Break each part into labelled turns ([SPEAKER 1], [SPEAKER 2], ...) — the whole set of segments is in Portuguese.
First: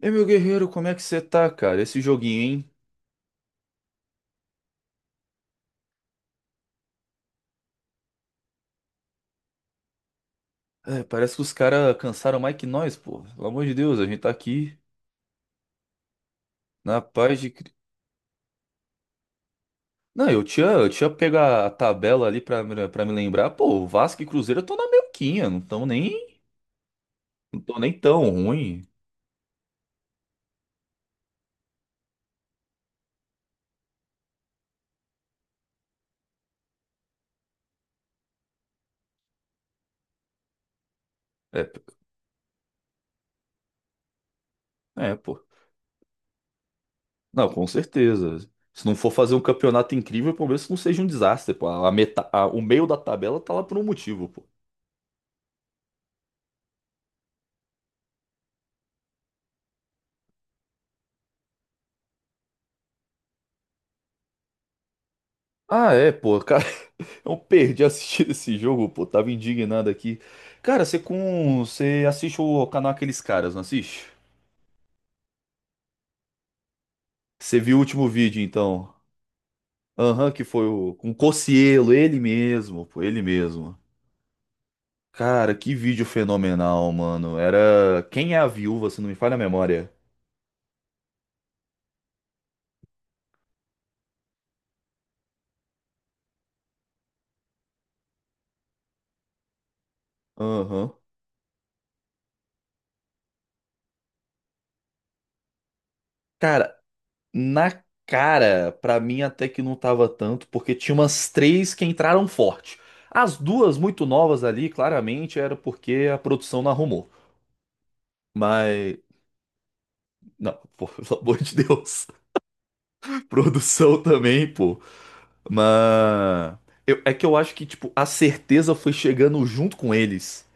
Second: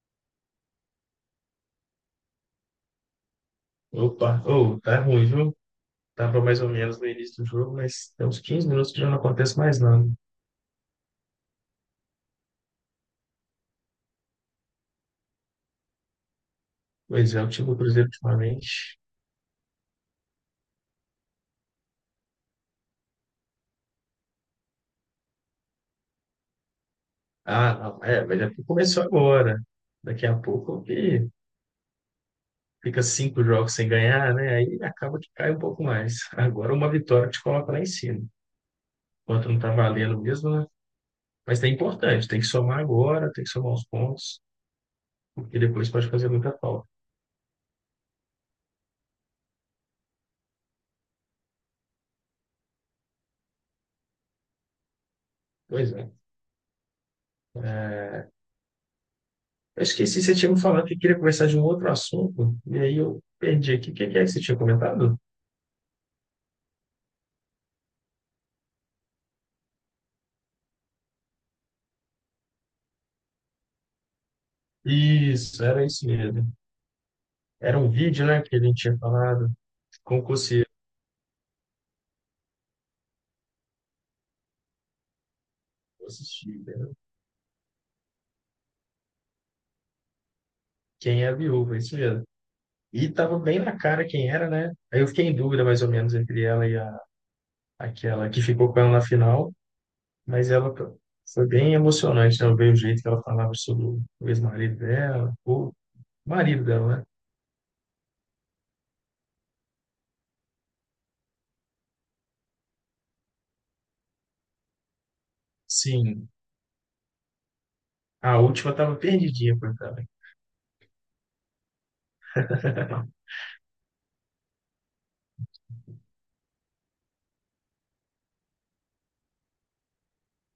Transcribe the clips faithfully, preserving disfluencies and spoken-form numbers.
[SPEAKER 1] E meu guerreiro, como é que você tá, cara? Esse joguinho, hein?
[SPEAKER 2] Opa, oh, tá ruim, viu? Tava mais ou menos no início do jogo, mas tem uns quinze minutos que já não acontece mais nada.
[SPEAKER 1] É, parece que os caras cansaram mais que nós, pô. Pelo amor de Deus, a gente tá aqui na
[SPEAKER 2] Pois
[SPEAKER 1] paz
[SPEAKER 2] é, o
[SPEAKER 1] de.
[SPEAKER 2] time
[SPEAKER 1] Cri-
[SPEAKER 2] do Cruzeiro ultimamente.
[SPEAKER 1] Não, eu tinha, eu tinha pego a tabela ali pra, me- pra me lembrar. Pô, Vasco e Cruzeiro estão na melquinha, não tão nem, não
[SPEAKER 2] Ah,
[SPEAKER 1] tão nem
[SPEAKER 2] não, é,
[SPEAKER 1] tão
[SPEAKER 2] mas é porque
[SPEAKER 1] ruim.
[SPEAKER 2] começou agora. Daqui a pouco que fica cinco jogos sem ganhar, né? Aí acaba que cai um pouco mais. Agora uma vitória te coloca lá em cima. Enquanto não tá valendo mesmo, né? Mas
[SPEAKER 1] É,
[SPEAKER 2] é
[SPEAKER 1] p-
[SPEAKER 2] importante, tem que somar agora, tem que somar os pontos,
[SPEAKER 1] é, pô.
[SPEAKER 2] porque depois pode fazer muita falta.
[SPEAKER 1] Não, com certeza. Se não for fazer um campeonato incrível, pelo menos que não seja um desastre, pô. A meta, a- o meio da tabela tá lá por um motivo, pô.
[SPEAKER 2] Pois é. é, Eu esqueci, você tinha me falado que queria conversar de um outro assunto, e aí eu perdi aqui. O que que é que você tinha comentado?
[SPEAKER 1] Ah, é, pô. Eu perdi assistir esse jogo, pô. Tava indignado aqui. Cara, você com. Você assiste o canal Aqueles Caras, não assiste?
[SPEAKER 2] Isso, era isso mesmo.
[SPEAKER 1] Você viu
[SPEAKER 2] Era
[SPEAKER 1] o
[SPEAKER 2] um
[SPEAKER 1] último
[SPEAKER 2] vídeo,
[SPEAKER 1] vídeo,
[SPEAKER 2] né, que a gente
[SPEAKER 1] então?
[SPEAKER 2] tinha falado,
[SPEAKER 1] Aham, que foi
[SPEAKER 2] concurseiro,
[SPEAKER 1] o. Com o Cocielo, ele mesmo, pô, ele mesmo. Cara, que vídeo
[SPEAKER 2] eu assisti,
[SPEAKER 1] fenomenal,
[SPEAKER 2] né?
[SPEAKER 1] mano. Era. Quem é a viúva, se não me falha a memória?
[SPEAKER 2] Quem é a viúva, isso mesmo. E tava bem na cara quem era, né? Aí eu fiquei em dúvida, mais ou menos, entre ela e a, aquela que ficou com ela na final, mas ela
[SPEAKER 1] Aham.
[SPEAKER 2] foi bem emocionante, né? Eu vi o jeito que ela falava sobre o ex-marido dela, o marido
[SPEAKER 1] Cara,
[SPEAKER 2] dela, né?
[SPEAKER 1] na cara, pra mim até que não tava tanto, porque tinha umas três que entraram forte. As duas muito novas ali, claramente, era porque a
[SPEAKER 2] Sim,
[SPEAKER 1] produção não arrumou.
[SPEAKER 2] a última
[SPEAKER 1] Mas.
[SPEAKER 2] tava perdidinha, coitada.
[SPEAKER 1] Não, pô, pelo amor de Deus. Produção também, pô. Mas. eu- é que eu acho que, tipo, a certeza foi chegando junto com eles.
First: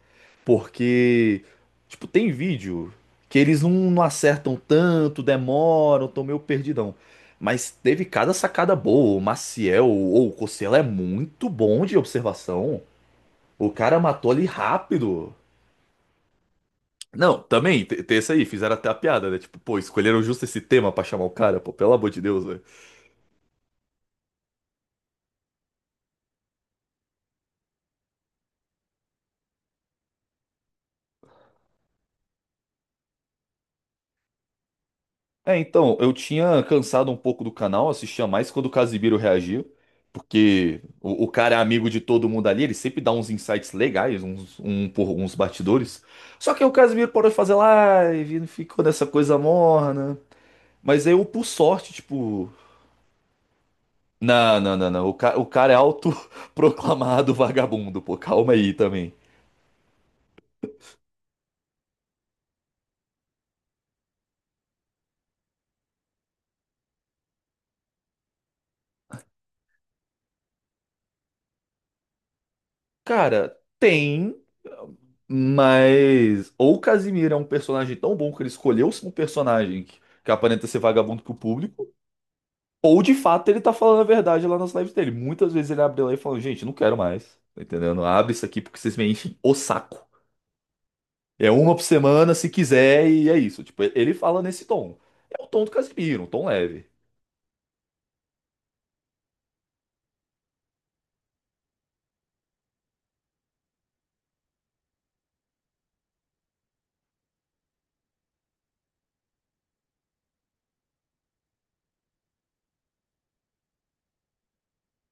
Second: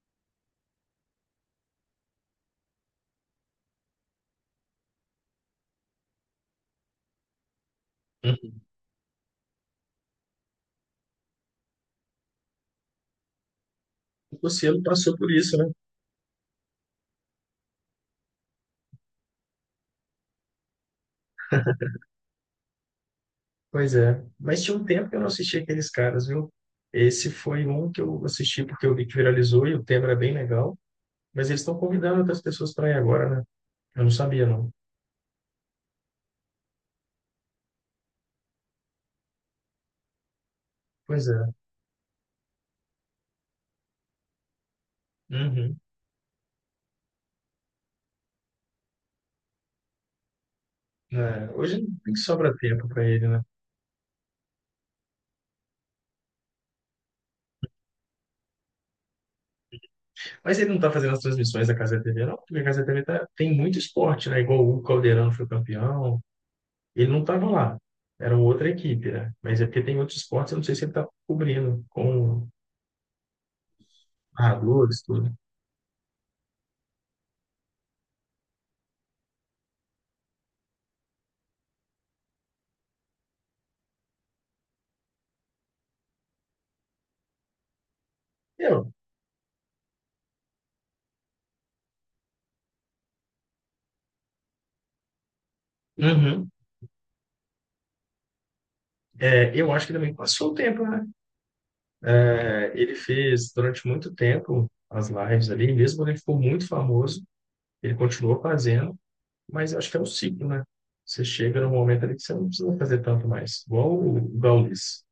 [SPEAKER 1] Porque, tipo, tem vídeo que eles não, não acertam tanto, demoram, tão meio perdidão. Mas teve cada sacada boa. O Maciel ou o Cossela é muito bom de observação. O cara matou
[SPEAKER 2] O
[SPEAKER 1] ali
[SPEAKER 2] Cossielo passou por
[SPEAKER 1] rápido.
[SPEAKER 2] isso, né?
[SPEAKER 1] Não, também, te- tem esse aí, fizeram até a piada, né? Tipo, pô, escolheram justo esse tema pra chamar o cara, pô, pelo amor de Deus, velho.
[SPEAKER 2] Pois é. Mas tinha um tempo que eu não assisti aqueles caras, viu? Esse foi um que eu assisti porque eu vi que viralizou e o tema era bem legal. Mas eles estão convidando outras pessoas para ir agora, né? Eu não sabia, não.
[SPEAKER 1] É, então, eu tinha cansado um pouco do canal, assistia mais quando o Casimiro reagia, porque o, o
[SPEAKER 2] Pois
[SPEAKER 1] cara é
[SPEAKER 2] é.
[SPEAKER 1] amigo de todo mundo ali, ele sempre dá uns insights legais, uns, um, por, uns
[SPEAKER 2] Uhum.
[SPEAKER 1] batidores. Só que aí o Casimiro parou de fazer live, não ficou nessa coisa morna. Mas aí eu, por
[SPEAKER 2] É, hoje
[SPEAKER 1] sorte,
[SPEAKER 2] nem
[SPEAKER 1] tipo.
[SPEAKER 2] sobra tempo para ele, né?
[SPEAKER 1] Não, não, não, não. O, ca- o cara é autoproclamado vagabundo, pô, calma aí também.
[SPEAKER 2] Mas ele não tá fazendo as transmissões da Casa T V, não, porque a Casa T V tá, tem muito esporte, né? Igual o Hugo Calderano foi campeão. Ele não tava lá. Era outra equipe, né? Mas é porque tem outros esportes, eu não sei se ele tá cobrindo com
[SPEAKER 1] Cara, tem,
[SPEAKER 2] narradores, tudo.
[SPEAKER 1] mas ou o Casimiro é um personagem tão bom que ele escolheu ser um personagem que, que aparenta ser vagabundo pro público, ou de fato ele tá falando a verdade lá nas lives dele. Muitas vezes ele abre lá e fala, gente, não quero mais, tá entendendo? Abre isso aqui porque
[SPEAKER 2] Eu,
[SPEAKER 1] vocês me enchem o saco. É uma por semana, se quiser, e é isso. Tipo, ele fala nesse tom. É o tom do Casimiro, um tom
[SPEAKER 2] Uhum.
[SPEAKER 1] leve.
[SPEAKER 2] É, eu acho que também passou o tempo, né? É, ele fez durante muito tempo as lives ali, mesmo quando ele ficou muito famoso, ele continuou fazendo, mas eu acho que é um ciclo, né? Você chega num momento ali que você não precisa fazer tanto mais. Igual o Gaules.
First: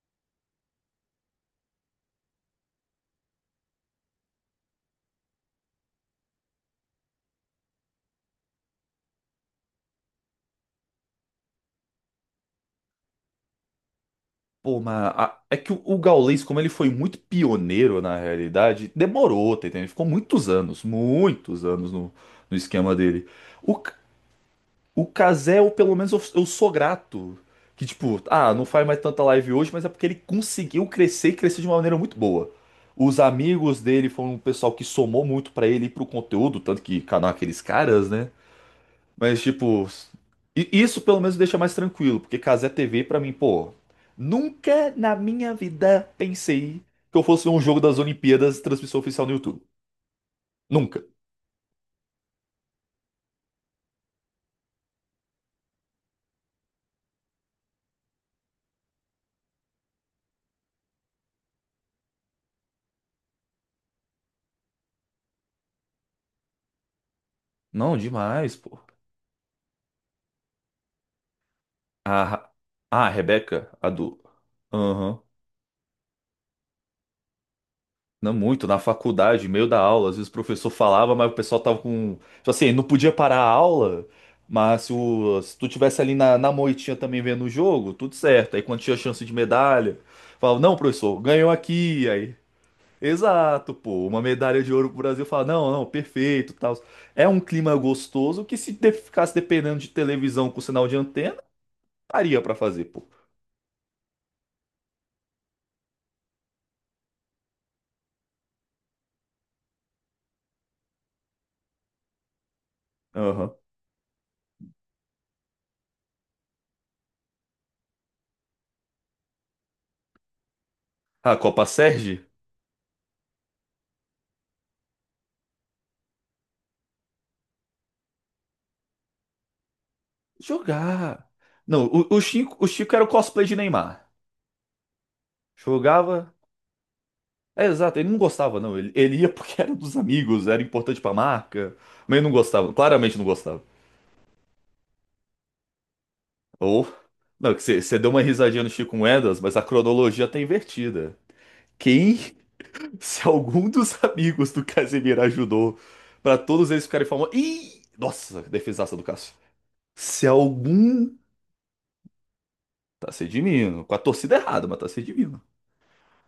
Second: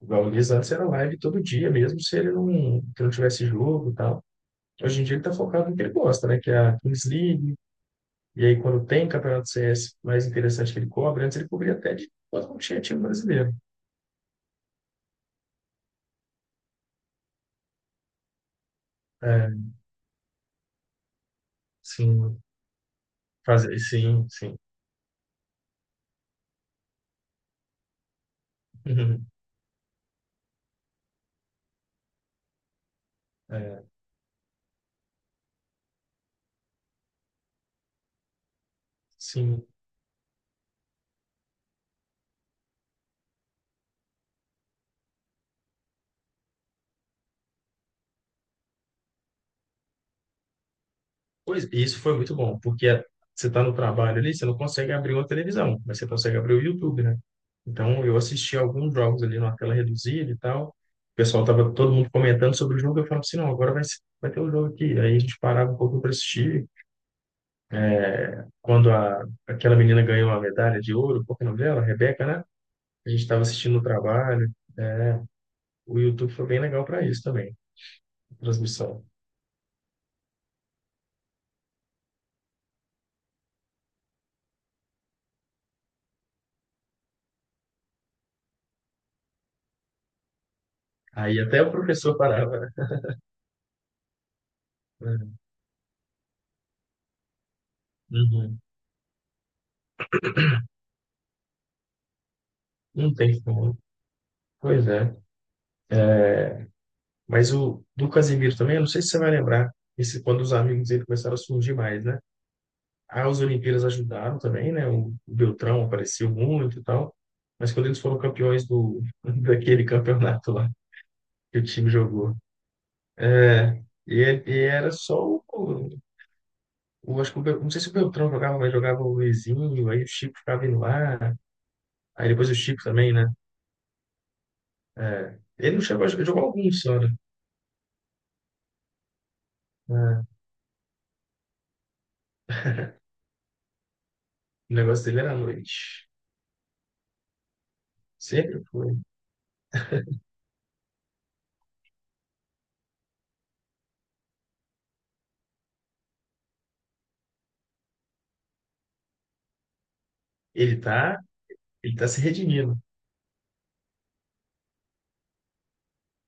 [SPEAKER 2] O Gaules antes era live todo dia, mesmo se ele não, que não tivesse jogo e tal. Hoje em dia ele tá focado no que ele gosta, né? Que é a Kings League, e aí quando tem campeonato C S mais interessante que ele cobre, antes ele cobria até de quando não tinha time brasileiro.
[SPEAKER 1] Pô, mas a- é que o, o Gaules, como ele foi muito pioneiro na realidade,
[SPEAKER 2] É,
[SPEAKER 1] demorou, tá entendendo? Ele ficou muitos anos, muitos anos no,
[SPEAKER 2] Assim,
[SPEAKER 1] no esquema dele. O,
[SPEAKER 2] Fazer,
[SPEAKER 1] C-
[SPEAKER 2] sim, sim.
[SPEAKER 1] o Cazé, eu, pelo menos eu, eu sou grato. Que tipo, ah, não faz mais tanta live hoje, mas é porque ele conseguiu crescer e crescer de uma maneira muito boa. Os amigos
[SPEAKER 2] É,
[SPEAKER 1] dele foram um pessoal que somou muito pra ele e pro conteúdo, tanto que canal aqueles caras, né? Mas,
[SPEAKER 2] sim.
[SPEAKER 1] tipo, i- isso pelo menos deixa mais tranquilo, porque Cazé T V, pra mim, pô, nunca na minha vida pensei que eu fosse ver um jogo das Olimpíadas transmissão oficial no YouTube. Nunca.
[SPEAKER 2] Pois, e isso foi muito bom, porque a- você está no trabalho ali, você não consegue abrir uma televisão, mas você consegue abrir o YouTube, né? Então, eu assisti alguns jogos ali numa tela reduzida e tal. O pessoal tava todo mundo comentando sobre o jogo, eu falava assim, não, agora vai, ser- vai ter o jogo aqui. Aí a gente parava um pouco para assistir.
[SPEAKER 1] Não, demais, pô.
[SPEAKER 2] Quando a, aquela menina ganhou a medalha de ouro, qual que é o nome dela? Rebeca, né?
[SPEAKER 1] Ah, ah, a
[SPEAKER 2] A gente estava
[SPEAKER 1] Rebeca,
[SPEAKER 2] assistindo no
[SPEAKER 1] a do.
[SPEAKER 2] trabalho. é,
[SPEAKER 1] Aham.
[SPEAKER 2] O YouTube foi bem legal para isso também,
[SPEAKER 1] Não muito, na
[SPEAKER 2] transmissão.
[SPEAKER 1] faculdade, meio da aula, às vezes o professor falava, mas o pessoal tava com. Tipo assim, não podia parar a aula, mas se, o... se tu tivesse ali na, na moitinha também vendo o jogo, tudo certo. Aí quando tinha chance de medalha, falava, não, professor,
[SPEAKER 2] Aí
[SPEAKER 1] ganhou
[SPEAKER 2] até o
[SPEAKER 1] aqui.
[SPEAKER 2] professor
[SPEAKER 1] Aí,
[SPEAKER 2] parava,
[SPEAKER 1] exato, pô, uma medalha de ouro pro Brasil.
[SPEAKER 2] né?
[SPEAKER 1] Falava, não, não, perfeito, tal. É um clima gostoso que
[SPEAKER 2] Uhum.
[SPEAKER 1] se de- ficasse dependendo de televisão com sinal de antena, daria pra fazer, pô.
[SPEAKER 2] Não tem como. Pois é. Mas o do Casemiro também, eu não sei se você vai lembrar, esse, quando os amigos dele começaram a surgir mais, né? As
[SPEAKER 1] Aham.
[SPEAKER 2] Olimpíadas ajudaram também, né? O Beltrão apareceu muito e tal. Mas quando eles foram campeões do, daquele campeonato lá
[SPEAKER 1] A
[SPEAKER 2] que o
[SPEAKER 1] Copa
[SPEAKER 2] time
[SPEAKER 1] Sérgio?
[SPEAKER 2] jogou. É, e, é- e era só o, o, acho que o, Bel- não sei se o Beltrão jogava, mas jogava o Luizinho, aí o Chico ficava indo
[SPEAKER 1] Jogar.
[SPEAKER 2] lá,
[SPEAKER 1] Não, o, o
[SPEAKER 2] aí depois o
[SPEAKER 1] Chico, o
[SPEAKER 2] Chico
[SPEAKER 1] Chico era o
[SPEAKER 2] também, né?
[SPEAKER 1] cosplay de Neymar.
[SPEAKER 2] É, ele não chegou a jogar,
[SPEAKER 1] Jogava.
[SPEAKER 2] jogou alguns só, né?
[SPEAKER 1] É, exato, ele não gostava, não. Ele, ele ia porque era dos
[SPEAKER 2] É,
[SPEAKER 1] amigos, era importante pra marca. Mas ele não gostava, claramente não gostava.
[SPEAKER 2] o negócio dele era à noite.
[SPEAKER 1] Ou. Não, que você deu uma
[SPEAKER 2] Sempre
[SPEAKER 1] risadinha no
[SPEAKER 2] foi.
[SPEAKER 1] Chico Moedas, mas a cronologia tá invertida. Quem, se algum dos amigos do Casemiro ajudou pra todos eles ficarem famosos. Ih! Nossa, defesaça do Cássio. Se
[SPEAKER 2] Ele
[SPEAKER 1] algum.
[SPEAKER 2] tá, ele tá se redimindo.
[SPEAKER 1] Tá se redimindo. Com a torcida errada, mas tá se redimindo.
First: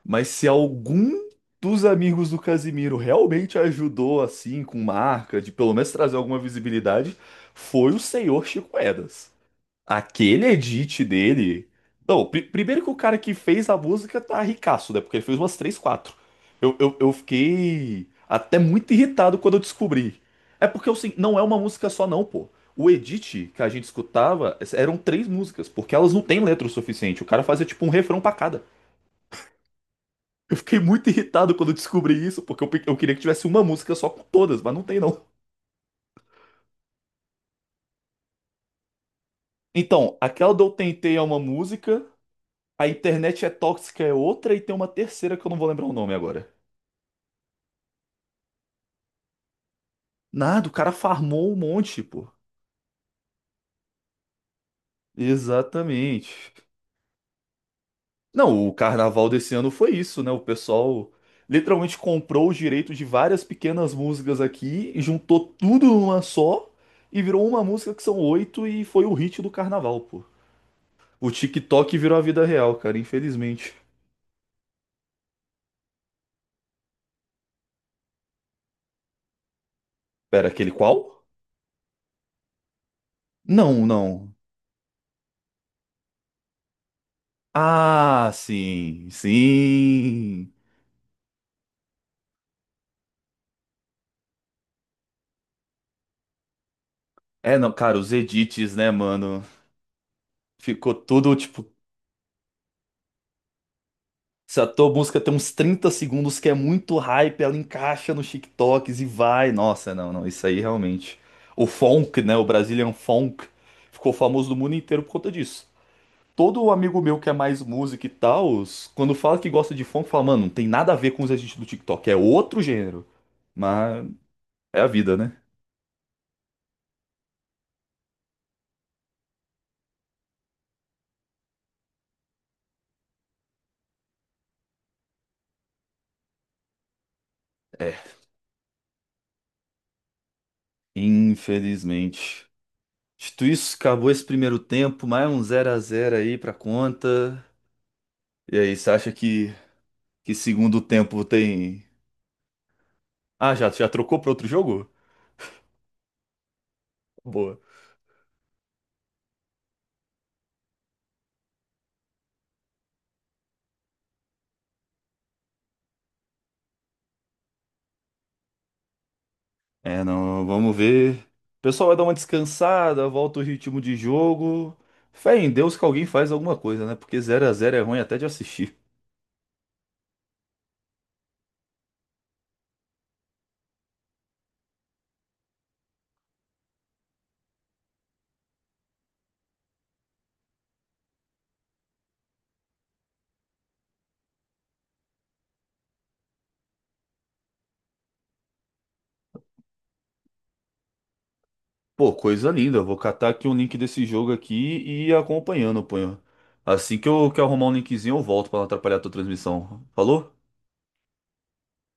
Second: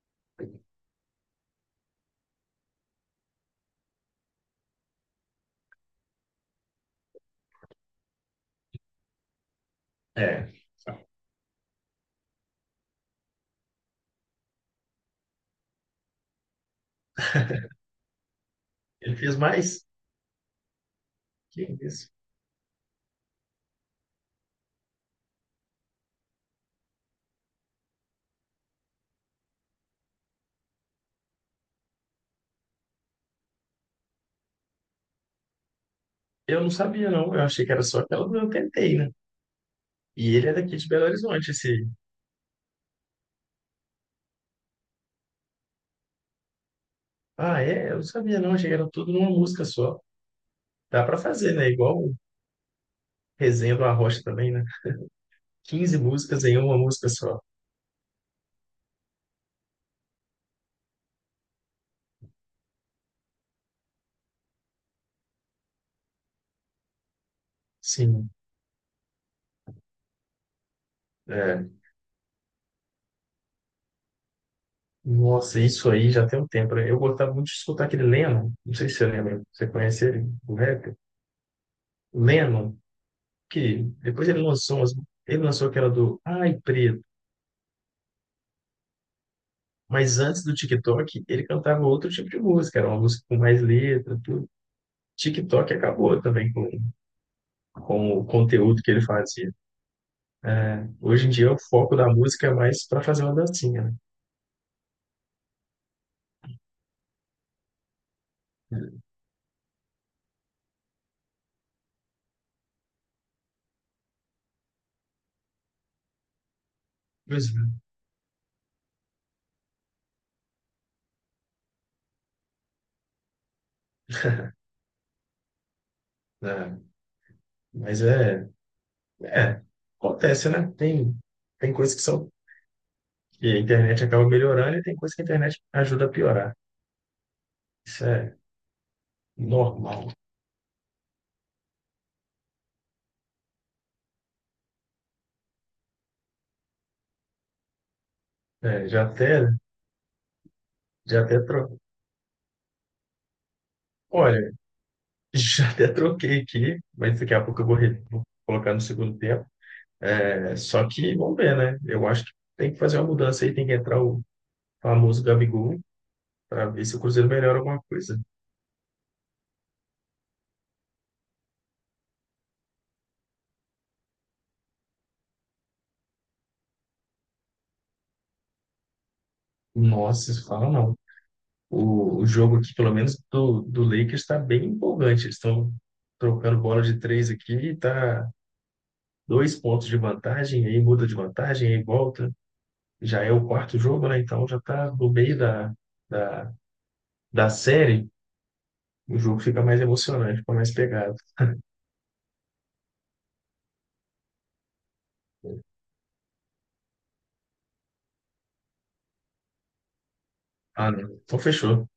[SPEAKER 1] Mas se algum dos amigos do Casimiro realmente ajudou, assim, com marca, de pelo menos trazer alguma visibilidade, foi o senhor Chico Edas. Aquele
[SPEAKER 2] É.
[SPEAKER 1] edit dele. Não, pri- primeiro que o cara que fez a música tá ricaço, né? Porque ele fez umas três, quatro. Eu, eu, eu fiquei até muito
[SPEAKER 2] Ele fez
[SPEAKER 1] irritado quando eu
[SPEAKER 2] mais?
[SPEAKER 1] descobri. É porque assim, não é uma
[SPEAKER 2] Que
[SPEAKER 1] música só,
[SPEAKER 2] isso?
[SPEAKER 1] não, pô. O edit que a gente escutava eram três músicas, porque elas não têm letra o suficiente. O cara fazia tipo um refrão pra cada. Eu fiquei muito irritado quando eu descobri isso, porque eu, pe- eu queria que tivesse uma música só com todas, mas não tem não.
[SPEAKER 2] Eu não sabia, não. Eu achei que era só aquela do Eu Tentei, né?
[SPEAKER 1] Então,
[SPEAKER 2] E ele
[SPEAKER 1] aquela
[SPEAKER 2] é
[SPEAKER 1] do Eu
[SPEAKER 2] daqui de Belo
[SPEAKER 1] Tentei é uma
[SPEAKER 2] Horizonte, esse.
[SPEAKER 1] música, a Internet é Tóxica é outra, e tem uma terceira que eu não vou lembrar o nome agora.
[SPEAKER 2] Ah, é? Eu não sabia, não. Achei que era tudo numa música só.
[SPEAKER 1] Nada, o cara
[SPEAKER 2] Dá pra
[SPEAKER 1] farmou
[SPEAKER 2] fazer,
[SPEAKER 1] um
[SPEAKER 2] né? Igual
[SPEAKER 1] monte,
[SPEAKER 2] o
[SPEAKER 1] pô.
[SPEAKER 2] Resenha do Arrocha também, né? Quinze músicas em
[SPEAKER 1] Exatamente.
[SPEAKER 2] uma música só.
[SPEAKER 1] Não, o carnaval desse ano foi isso, né? O pessoal literalmente comprou os direitos de várias pequenas músicas aqui e juntou tudo numa só e virou uma música que são
[SPEAKER 2] Sim.
[SPEAKER 1] oito e foi o hit do carnaval, pô. O
[SPEAKER 2] É.
[SPEAKER 1] TikTok virou a vida real, cara, infelizmente.
[SPEAKER 2] Nossa, isso aí já tem um tempo, né? Eu gostava muito de escutar aquele Lennon. Não sei se você lembra. Você conhece ele,
[SPEAKER 1] Pera,
[SPEAKER 2] o
[SPEAKER 1] aquele
[SPEAKER 2] rapper?
[SPEAKER 1] qual?
[SPEAKER 2] Lennon. Que
[SPEAKER 1] Não,
[SPEAKER 2] depois
[SPEAKER 1] não.
[SPEAKER 2] ele lançou umas- ele lançou aquela do Ai Preto,
[SPEAKER 1] Ah, sim,
[SPEAKER 2] mas antes
[SPEAKER 1] sim.
[SPEAKER 2] do TikTok ele cantava outro tipo de música, era uma música com mais letra, tudo. TikTok acabou também com,
[SPEAKER 1] É, não, cara, os
[SPEAKER 2] com o
[SPEAKER 1] edits,
[SPEAKER 2] conteúdo
[SPEAKER 1] né,
[SPEAKER 2] que ele
[SPEAKER 1] mano?
[SPEAKER 2] fazia. É,
[SPEAKER 1] Ficou
[SPEAKER 2] hoje em
[SPEAKER 1] tudo,
[SPEAKER 2] dia o
[SPEAKER 1] tipo,
[SPEAKER 2] foco da música é mais para fazer uma dancinha, né?
[SPEAKER 1] se a tua música tem uns trinta segundos que é muito hype, ela encaixa nos TikToks e vai. Nossa, não, não, isso aí realmente. O funk, né, o Brazilian funk, ficou famoso no mundo inteiro por conta disso. Todo amigo meu que é
[SPEAKER 2] Pois
[SPEAKER 1] mais
[SPEAKER 2] é.
[SPEAKER 1] música e tal, quando fala que gosta de funk, fala, mano, não tem nada a ver com os agentes do TikTok, é outro gênero. Mas é a vida, né?
[SPEAKER 2] É, mas é, é, acontece, né? Tem, tem coisas que são que a internet acaba melhorando e tem coisas que a internet ajuda a piorar.
[SPEAKER 1] É,
[SPEAKER 2] Isso é normal.
[SPEAKER 1] infelizmente. Dito isso, acabou esse primeiro tempo, mais um zero a zero aí pra conta. E aí,
[SPEAKER 2] É,
[SPEAKER 1] você
[SPEAKER 2] já
[SPEAKER 1] acha
[SPEAKER 2] até,
[SPEAKER 1] que, que segundo
[SPEAKER 2] já
[SPEAKER 1] tempo
[SPEAKER 2] até tro...
[SPEAKER 1] tem. Ah, já, já trocou pra outro
[SPEAKER 2] Olha,
[SPEAKER 1] jogo?
[SPEAKER 2] já até troquei aqui, mas daqui a
[SPEAKER 1] Boa.
[SPEAKER 2] pouco eu vou, re- vou colocar no segundo tempo. É, só que vamos ver, né? Eu acho que tem que fazer uma mudança aí, tem que entrar o famoso Gabigol para ver se o Cruzeiro melhora alguma coisa.
[SPEAKER 1] É, não, vamos ver. O pessoal vai dar uma descansada, volta o ritmo de jogo. Fé em Deus que alguém faz alguma coisa, né? Porque zero a zero é ruim até de assistir.
[SPEAKER 2] Nossa, isso fala não. O, o jogo aqui, pelo menos do, do Lakers, está bem empolgante. Eles estão trocando bola de três aqui, tá dois pontos de vantagem, aí muda de vantagem, aí volta. Já é o quarto jogo, né? Então já tá no meio da, da, da série. O jogo fica mais emocionante, fica mais pegado.
[SPEAKER 1] Pô, coisa linda. Eu Vou catar aqui um link desse jogo aqui e ir acompanhando, pô. Assim que eu, que eu arrumar um linkzinho, eu volto pra não atrapalhar a tua transmissão. Falou?
[SPEAKER 2] Ah, não. Então fechou.